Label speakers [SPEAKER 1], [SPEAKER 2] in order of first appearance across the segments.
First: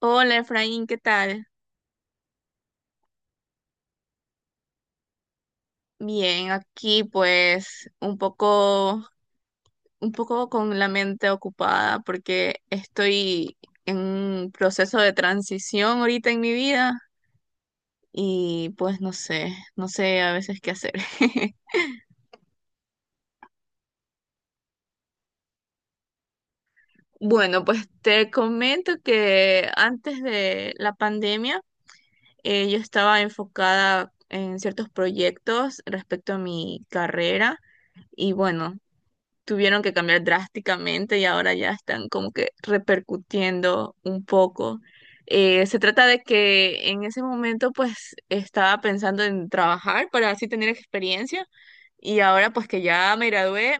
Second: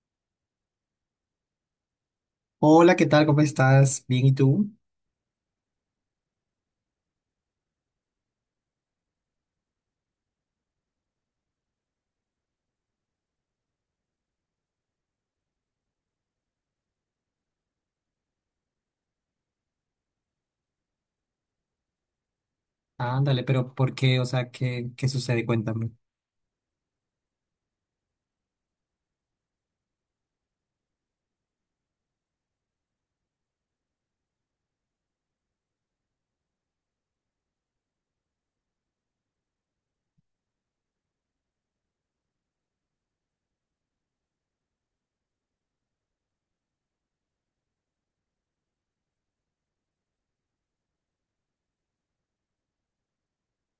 [SPEAKER 1] Hola Efraín, ¿qué tal?
[SPEAKER 2] Hola, ¿qué tal? ¿Cómo estás? Bien, ¿y tú?
[SPEAKER 1] Bien, aquí pues un poco con la mente ocupada porque estoy en un proceso de transición ahorita en mi vida y pues no sé, no sé a veces qué hacer.
[SPEAKER 2] Ándale, pero ¿por qué? O sea, ¿qué sucede? Cuéntame.
[SPEAKER 1] Bueno, pues te comento que antes de la pandemia yo estaba enfocada en ciertos proyectos respecto a mi carrera y bueno, tuvieron que cambiar drásticamente y ahora ya están como que repercutiendo un poco. Se trata de que en ese momento pues estaba pensando en trabajar para así tener experiencia y ahora pues que ya me gradué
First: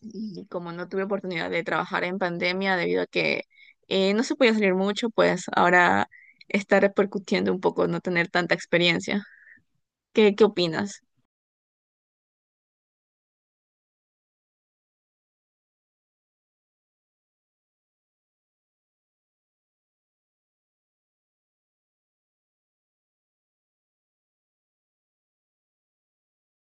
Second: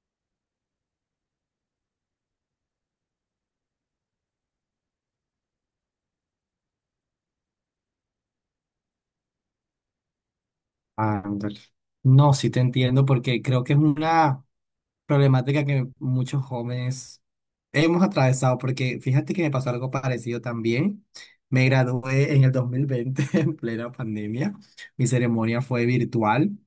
[SPEAKER 1] y como no tuve oportunidad de trabajar en pandemia debido a que no se podía salir mucho, pues ahora está repercutiendo un poco no tener tanta experiencia. ¿Qué, qué opinas?
[SPEAKER 2] Ándale. No, sí te entiendo porque creo que es una problemática que muchos jóvenes hemos atravesado, porque fíjate que me pasó algo parecido también. Me gradué en el 2020 en plena pandemia. Mi ceremonia fue virtual.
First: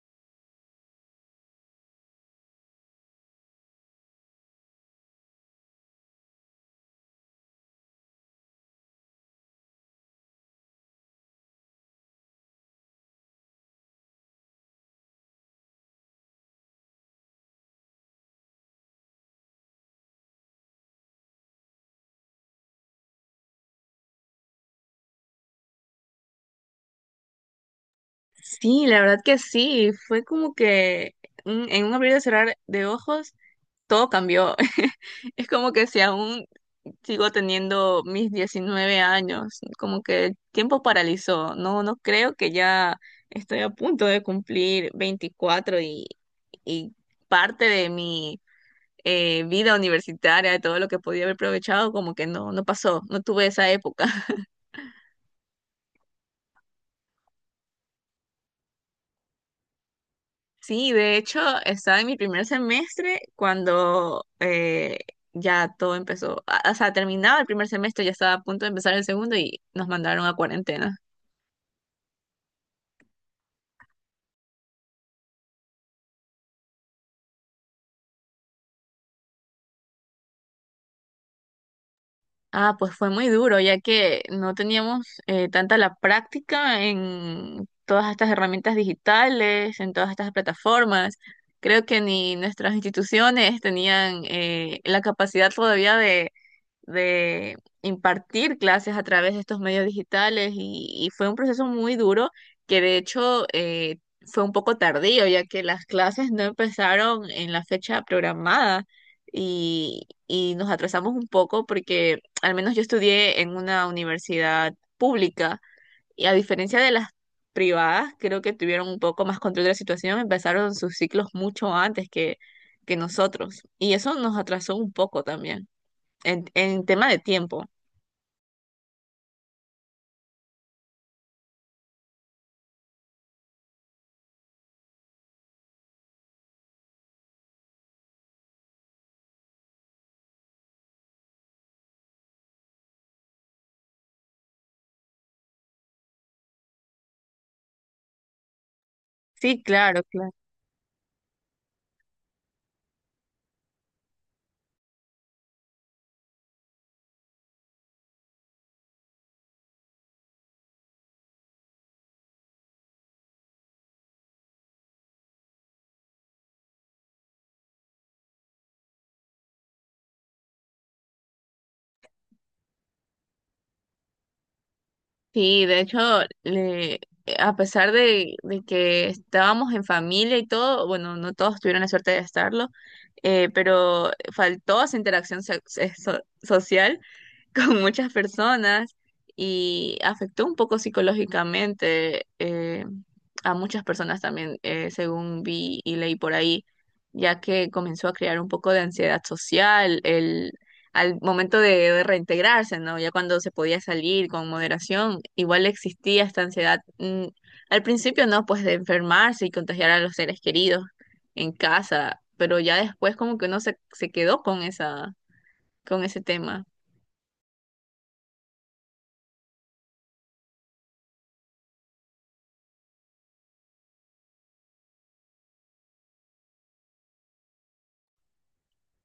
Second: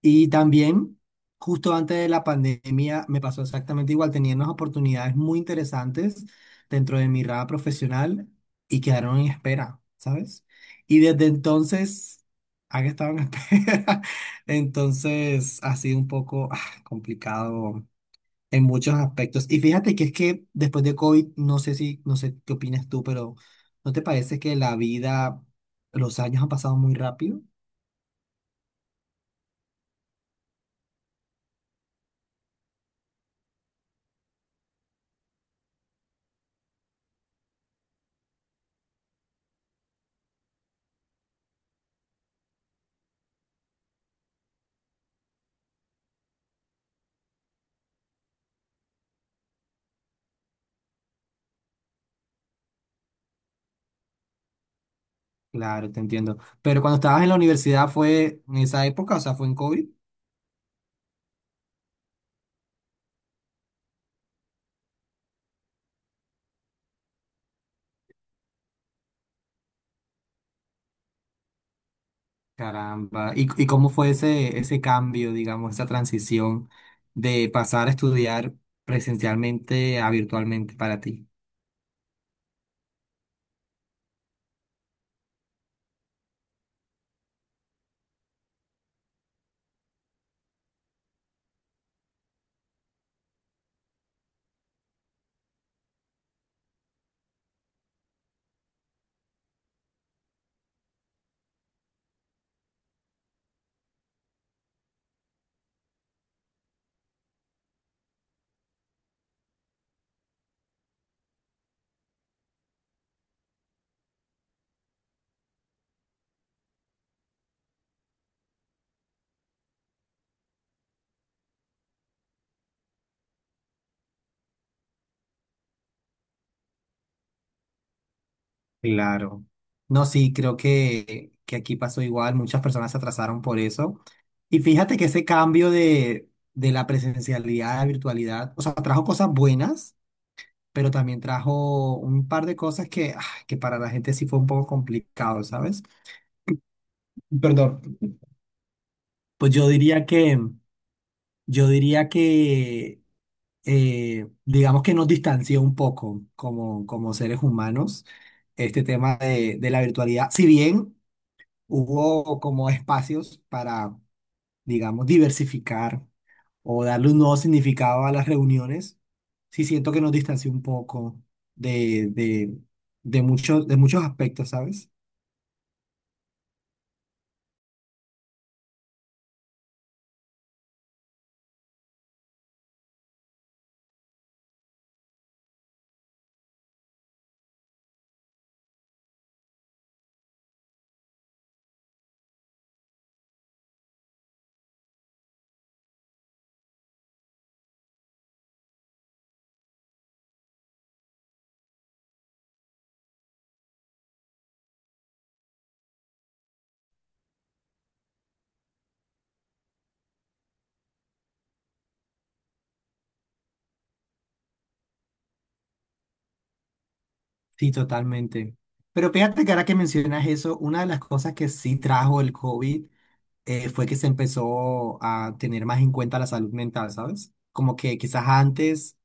[SPEAKER 2] Y también, justo antes de la pandemia, me pasó exactamente igual. Tenía unas oportunidades muy interesantes dentro de mi rama profesional y quedaron en espera, ¿sabes? Y desde entonces han estado en espera. Entonces ha sido un poco complicado en muchos aspectos. Y fíjate que es que después de COVID, no sé qué opinas tú, pero ¿no te parece que la vida, los años han pasado muy rápido?
[SPEAKER 1] Sí, la verdad que sí, fue como que en un abrir y cerrar de ojos todo cambió. Es como que si aún sigo teniendo mis 19 años, como que el tiempo paralizó. No, no creo que ya estoy a punto de cumplir 24 y parte de mi vida universitaria, de todo lo que podía haber aprovechado, como que no, no pasó, no tuve esa época.
[SPEAKER 2] Claro, te entiendo. Pero cuando estabas en la universidad fue en esa época, o sea, fue en COVID.
[SPEAKER 1] Sí, de hecho, estaba en mi primer semestre cuando ya todo empezó. O sea, terminaba el primer semestre, ya estaba a punto de empezar el segundo y nos mandaron a cuarentena.
[SPEAKER 2] Caramba. ¿Y cómo fue ese cambio, digamos, esa transición de pasar a estudiar presencialmente a virtualmente para ti?
[SPEAKER 1] Ah, pues fue muy duro, ya que no teníamos tanta la práctica en todas estas herramientas digitales, en todas estas plataformas. Creo que ni nuestras instituciones tenían la capacidad todavía de impartir clases a través de estos medios digitales y fue un proceso muy duro que de hecho fue un poco tardío ya que las clases no empezaron en la fecha programada y nos atrasamos un poco porque al menos yo estudié en una universidad pública y a diferencia de las privadas creo que tuvieron un poco más control de la situación, empezaron sus ciclos mucho antes que nosotros y eso nos atrasó un poco también. En tema de tiempo.
[SPEAKER 2] Claro. No, sí, creo que aquí pasó igual. Muchas personas se atrasaron por eso. Y fíjate que ese cambio de la presencialidad a la virtualidad, o sea, trajo cosas buenas pero también trajo un par de cosas que, que para la gente sí fue un poco complicado, ¿sabes? Perdón. Pues
[SPEAKER 1] Sí, claro, claro.
[SPEAKER 2] yo diría que, digamos que nos distanció un poco como, como seres humanos este tema de la virtualidad, si bien hubo como espacios para digamos, diversificar o darle un nuevo significado a las reuniones, sí siento que nos distanció un poco de, de, de muchos aspectos, ¿sabes?
[SPEAKER 1] Sí, de hecho, le- a pesar de que estábamos en familia y todo, bueno, no todos tuvieron la suerte de estarlo, pero faltó esa interacción social con muchas personas y afectó un poco psicológicamente a muchas personas también, según vi y leí por ahí, ya que comenzó a crear un poco de ansiedad social el, al momento de reintegrarse, ¿no? Ya cuando se podía salir con moderación, igual existía esta ansiedad, al principio, ¿no? Pues de enfermarse y contagiar a los seres queridos en casa, pero ya después como que uno se, se quedó con esa, con ese tema.
[SPEAKER 2] Sí, totalmente. Pero fíjate que ahora que mencionas eso, una de las cosas que sí trajo el COVID fue que se empezó a tener más en cuenta la salud mental, ¿sabes? Como que quizás antes,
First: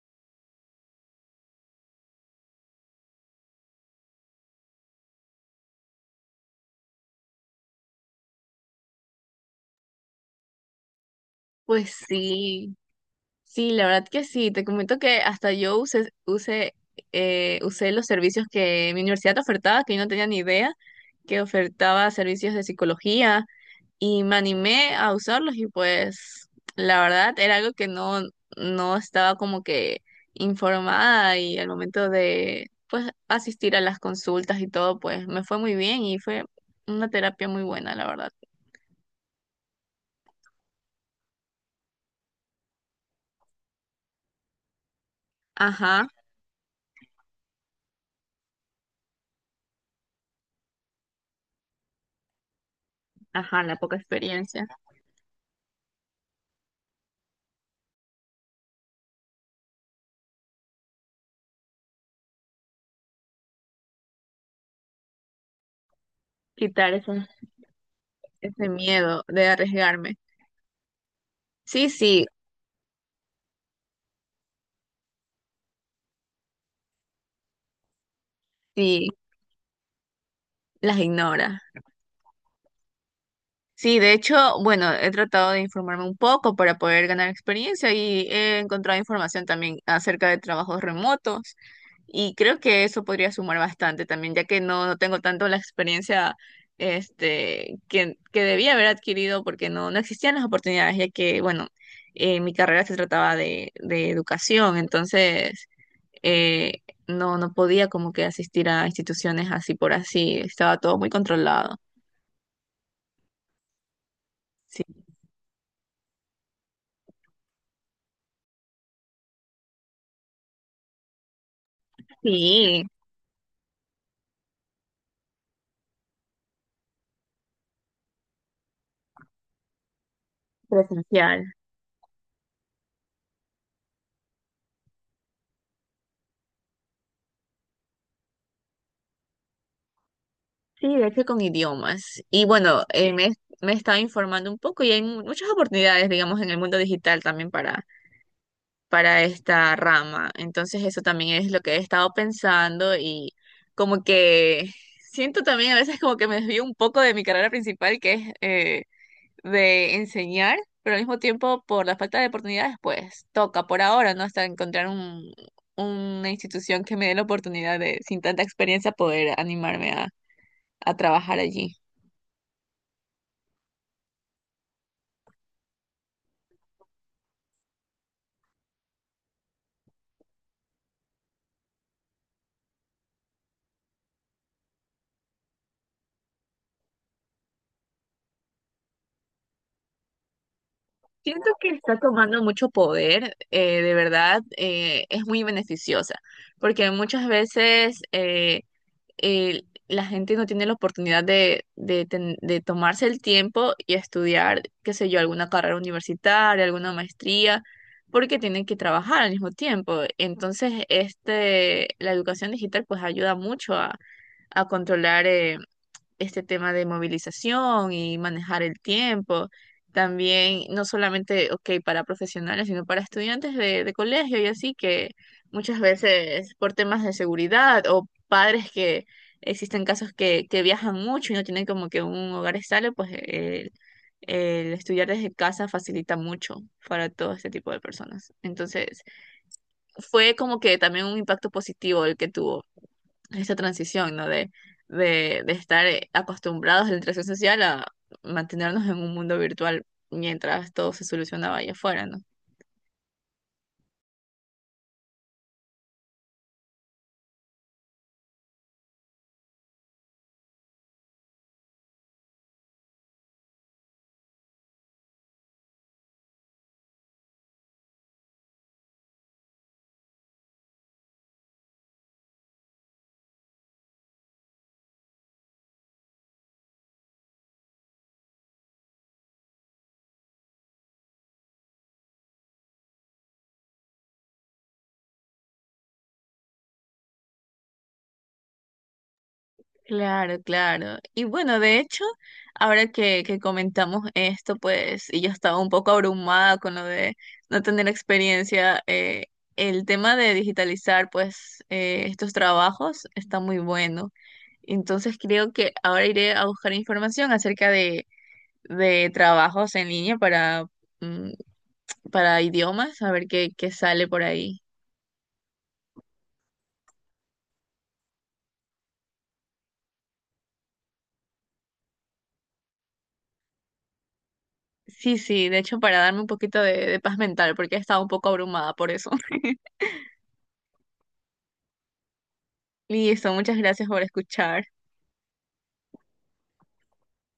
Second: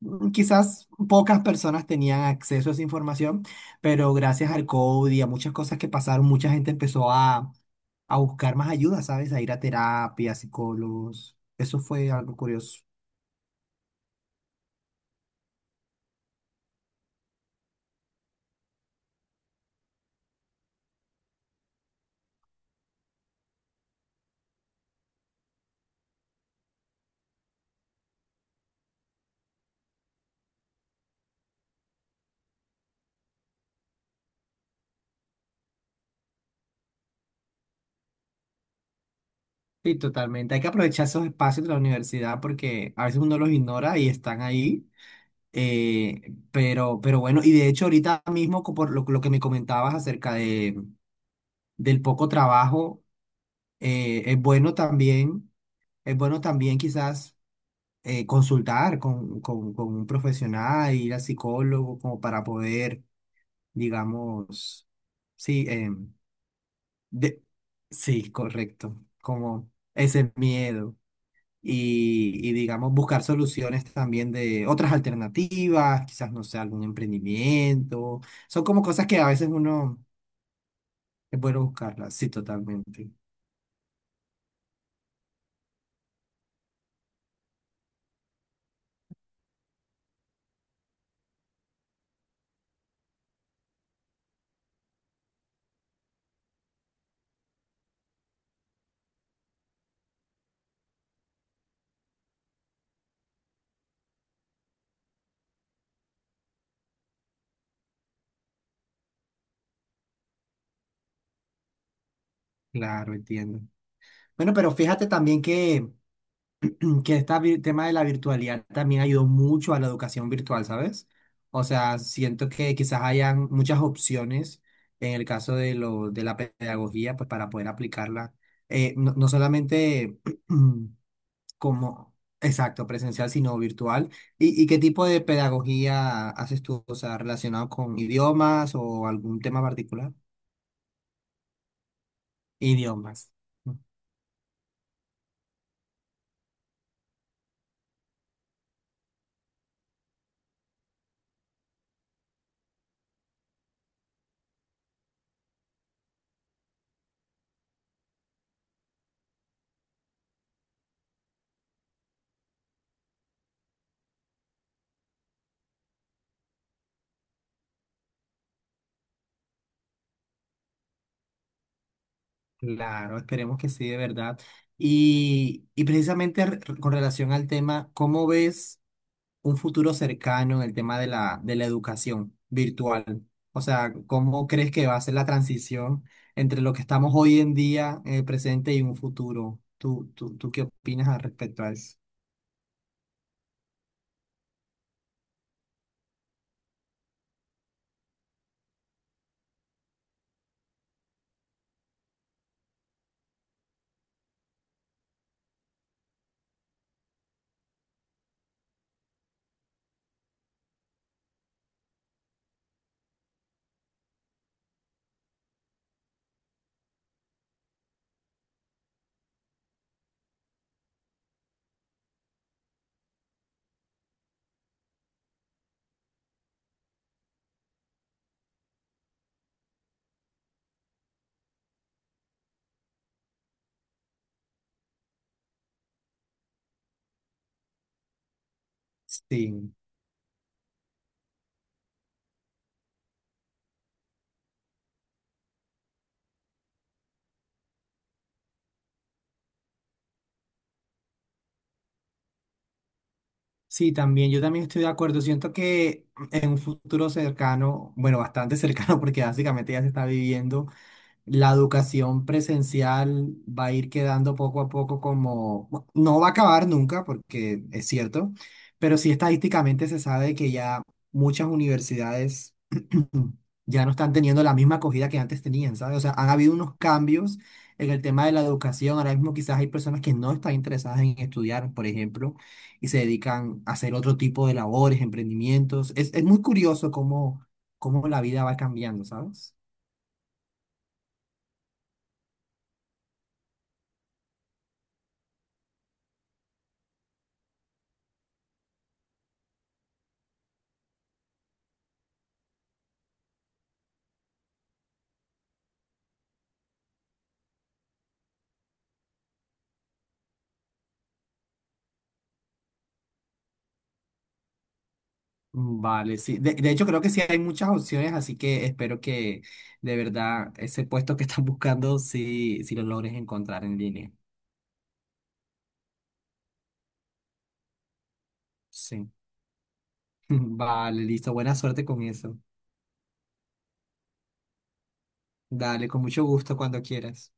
[SPEAKER 2] quizás pocas personas tenían acceso a esa información, pero gracias al COVID y a muchas cosas que pasaron, mucha gente empezó a buscar más ayuda, ¿sabes? A ir a terapia, a psicólogos. Eso
[SPEAKER 1] Pues
[SPEAKER 2] fue algo
[SPEAKER 1] sí,
[SPEAKER 2] curioso.
[SPEAKER 1] sí, la verdad que sí. Te comento que hasta yo usé, usé, usé los servicios que mi universidad ofertaba, que yo no tenía ni idea, que ofertaba servicios de psicología y me animé a usarlos y pues la verdad era algo que no, no estaba como que informada y al momento de pues asistir a las consultas y todo, pues me fue muy bien y fue una terapia muy buena, la verdad.
[SPEAKER 2] Sí, totalmente. Hay que aprovechar esos espacios de la universidad porque a veces uno los ignora y están ahí.
[SPEAKER 1] Ajá,
[SPEAKER 2] Eh, pero bueno, y de hecho ahorita mismo, co- por lo que me comentabas acerca de, del poco trabajo,
[SPEAKER 1] ajá, la poca
[SPEAKER 2] eh, es
[SPEAKER 1] experiencia.
[SPEAKER 2] bueno también, es bueno también quizás consultar con un profesional, ir a psicólogo, como para poder, digamos, sí,
[SPEAKER 1] Quitar esos.
[SPEAKER 2] de- sí,
[SPEAKER 1] Ese
[SPEAKER 2] correcto,
[SPEAKER 1] miedo de
[SPEAKER 2] como
[SPEAKER 1] arriesgarme.
[SPEAKER 2] ese miedo.
[SPEAKER 1] Sí, sí,
[SPEAKER 2] Y digamos buscar soluciones también de otras alternativas, quizás no sé, algún emprendimiento. Son como cosas
[SPEAKER 1] sí,
[SPEAKER 2] que a veces uno
[SPEAKER 1] las
[SPEAKER 2] es
[SPEAKER 1] ignora.
[SPEAKER 2] bueno buscarlas. Sí, totalmente.
[SPEAKER 1] Sí, de hecho, bueno, he tratado de informarme un poco para poder ganar experiencia y he encontrado información también acerca de trabajos remotos y creo que eso podría sumar bastante también, ya que no, no tengo tanto la experiencia este, que debía haber adquirido porque no, no existían las oportunidades, ya que, bueno, mi carrera se trataba de educación, entonces... eh, no, no podía como que asistir a instituciones así por así, estaba todo muy controlado.
[SPEAKER 2] Claro, entiendo. Bueno, pero
[SPEAKER 1] Sí,
[SPEAKER 2] fíjate también que este tema de la virtualidad también ayudó mucho a la educación virtual, ¿sabes? O sea, siento que
[SPEAKER 1] sí,
[SPEAKER 2] quizás hayan muchas opciones en el caso de, lo, de la pedagogía, pues para poder aplicarla, no solamente
[SPEAKER 1] presencial.
[SPEAKER 2] como, exacto, presencial, sino virtual. ¿Y qué tipo de pedagogía haces tú? O sea, ¿relacionado con idiomas o algún tema particular?
[SPEAKER 1] Sí, de hecho con idiomas. Y bueno,
[SPEAKER 2] Idiomas.
[SPEAKER 1] me estaba informando un poco y hay muchas oportunidades, digamos, en el mundo digital también para esta rama. Entonces eso también es lo que he estado pensando y como que siento también a veces como que me desvío un poco de mi carrera principal, que es... de enseñar, pero al mismo tiempo por la falta de oportunidades, pues toca por ahora, ¿no? Hasta encontrar un, una institución que me dé la oportunidad de, sin tanta experiencia, poder animarme a trabajar allí.
[SPEAKER 2] Claro, esperemos que sí, de verdad. Y precisamente re- con relación al tema, ¿cómo ves un futuro cercano en el tema de de la educación virtual? O sea, ¿cómo crees que va a ser la transición entre lo que estamos hoy en día, en el presente y un futuro? ¿Tú qué opinas al
[SPEAKER 1] Siento
[SPEAKER 2] respecto
[SPEAKER 1] que
[SPEAKER 2] a eso?
[SPEAKER 1] está tomando mucho poder, de verdad, es muy beneficiosa, porque muchas veces... la gente no tiene la oportunidad de, de tomarse el tiempo y estudiar, qué sé yo, alguna carrera universitaria, alguna maestría, porque tienen que trabajar al mismo tiempo. Entonces, este, la educación digital pues ayuda mucho a controlar. Este tema de movilización y manejar el tiempo. También, no solamente, ok, para profesionales, sino para estudiantes de colegio y así, que muchas veces por temas de seguridad o padres que existen casos que viajan mucho y no tienen como que un hogar estable, pues el estudiar desde casa facilita mucho para todo este tipo de personas. Entonces,
[SPEAKER 2] Sí.
[SPEAKER 1] fue como que también un impacto positivo el que tuvo esta transición, ¿no? De estar acostumbrados a la interacción social a mantenernos en un mundo virtual mientras todo se solucionaba allá afuera, ¿no?
[SPEAKER 2] Sí, también, yo también estoy de acuerdo. Siento que en un futuro cercano, bueno, bastante cercano, porque básicamente ya se está viviendo. La educación presencial va a ir quedando poco a poco como, bu- no va a acabar nunca, porque es cierto, pero sí estadísticamente se sabe que ya muchas universidades ya no están teniendo la misma acogida que antes tenían, ¿sabes? O sea, han habido unos cambios en el tema de la educación. Ahora mismo quizás hay personas que no están interesadas en estudiar, por ejemplo, y se dedican a hacer otro tipo de labores, emprendimientos. Es muy curioso cómo, cómo la vida va cambiando, ¿sabes?
[SPEAKER 1] Claro, claro. Y bueno, de hecho, ahora que comentamos esto, pues, y yo estaba un poco abrumada con lo de no tener experiencia, el tema de digitalizar, pues, estos trabajos está muy bueno. Entonces creo que ahora iré a buscar información acerca de trabajos en línea para, mm, para idiomas, a ver qué, qué sale por ahí.
[SPEAKER 2] Vale, sí. De hecho, creo que sí hay muchas opciones, así que espero que de verdad ese puesto que están buscando, sí, sí lo logres encontrar en línea.
[SPEAKER 1] Sí, sí, de hecho, para darme un poquito de paz mental, porque he estado un poco abrumada por eso.
[SPEAKER 2] Sí. Vale, listo. Buena suerte con eso.
[SPEAKER 1] Listo, muchas gracias por escuchar.
[SPEAKER 2] Dale, con mucho gusto cuando quieras.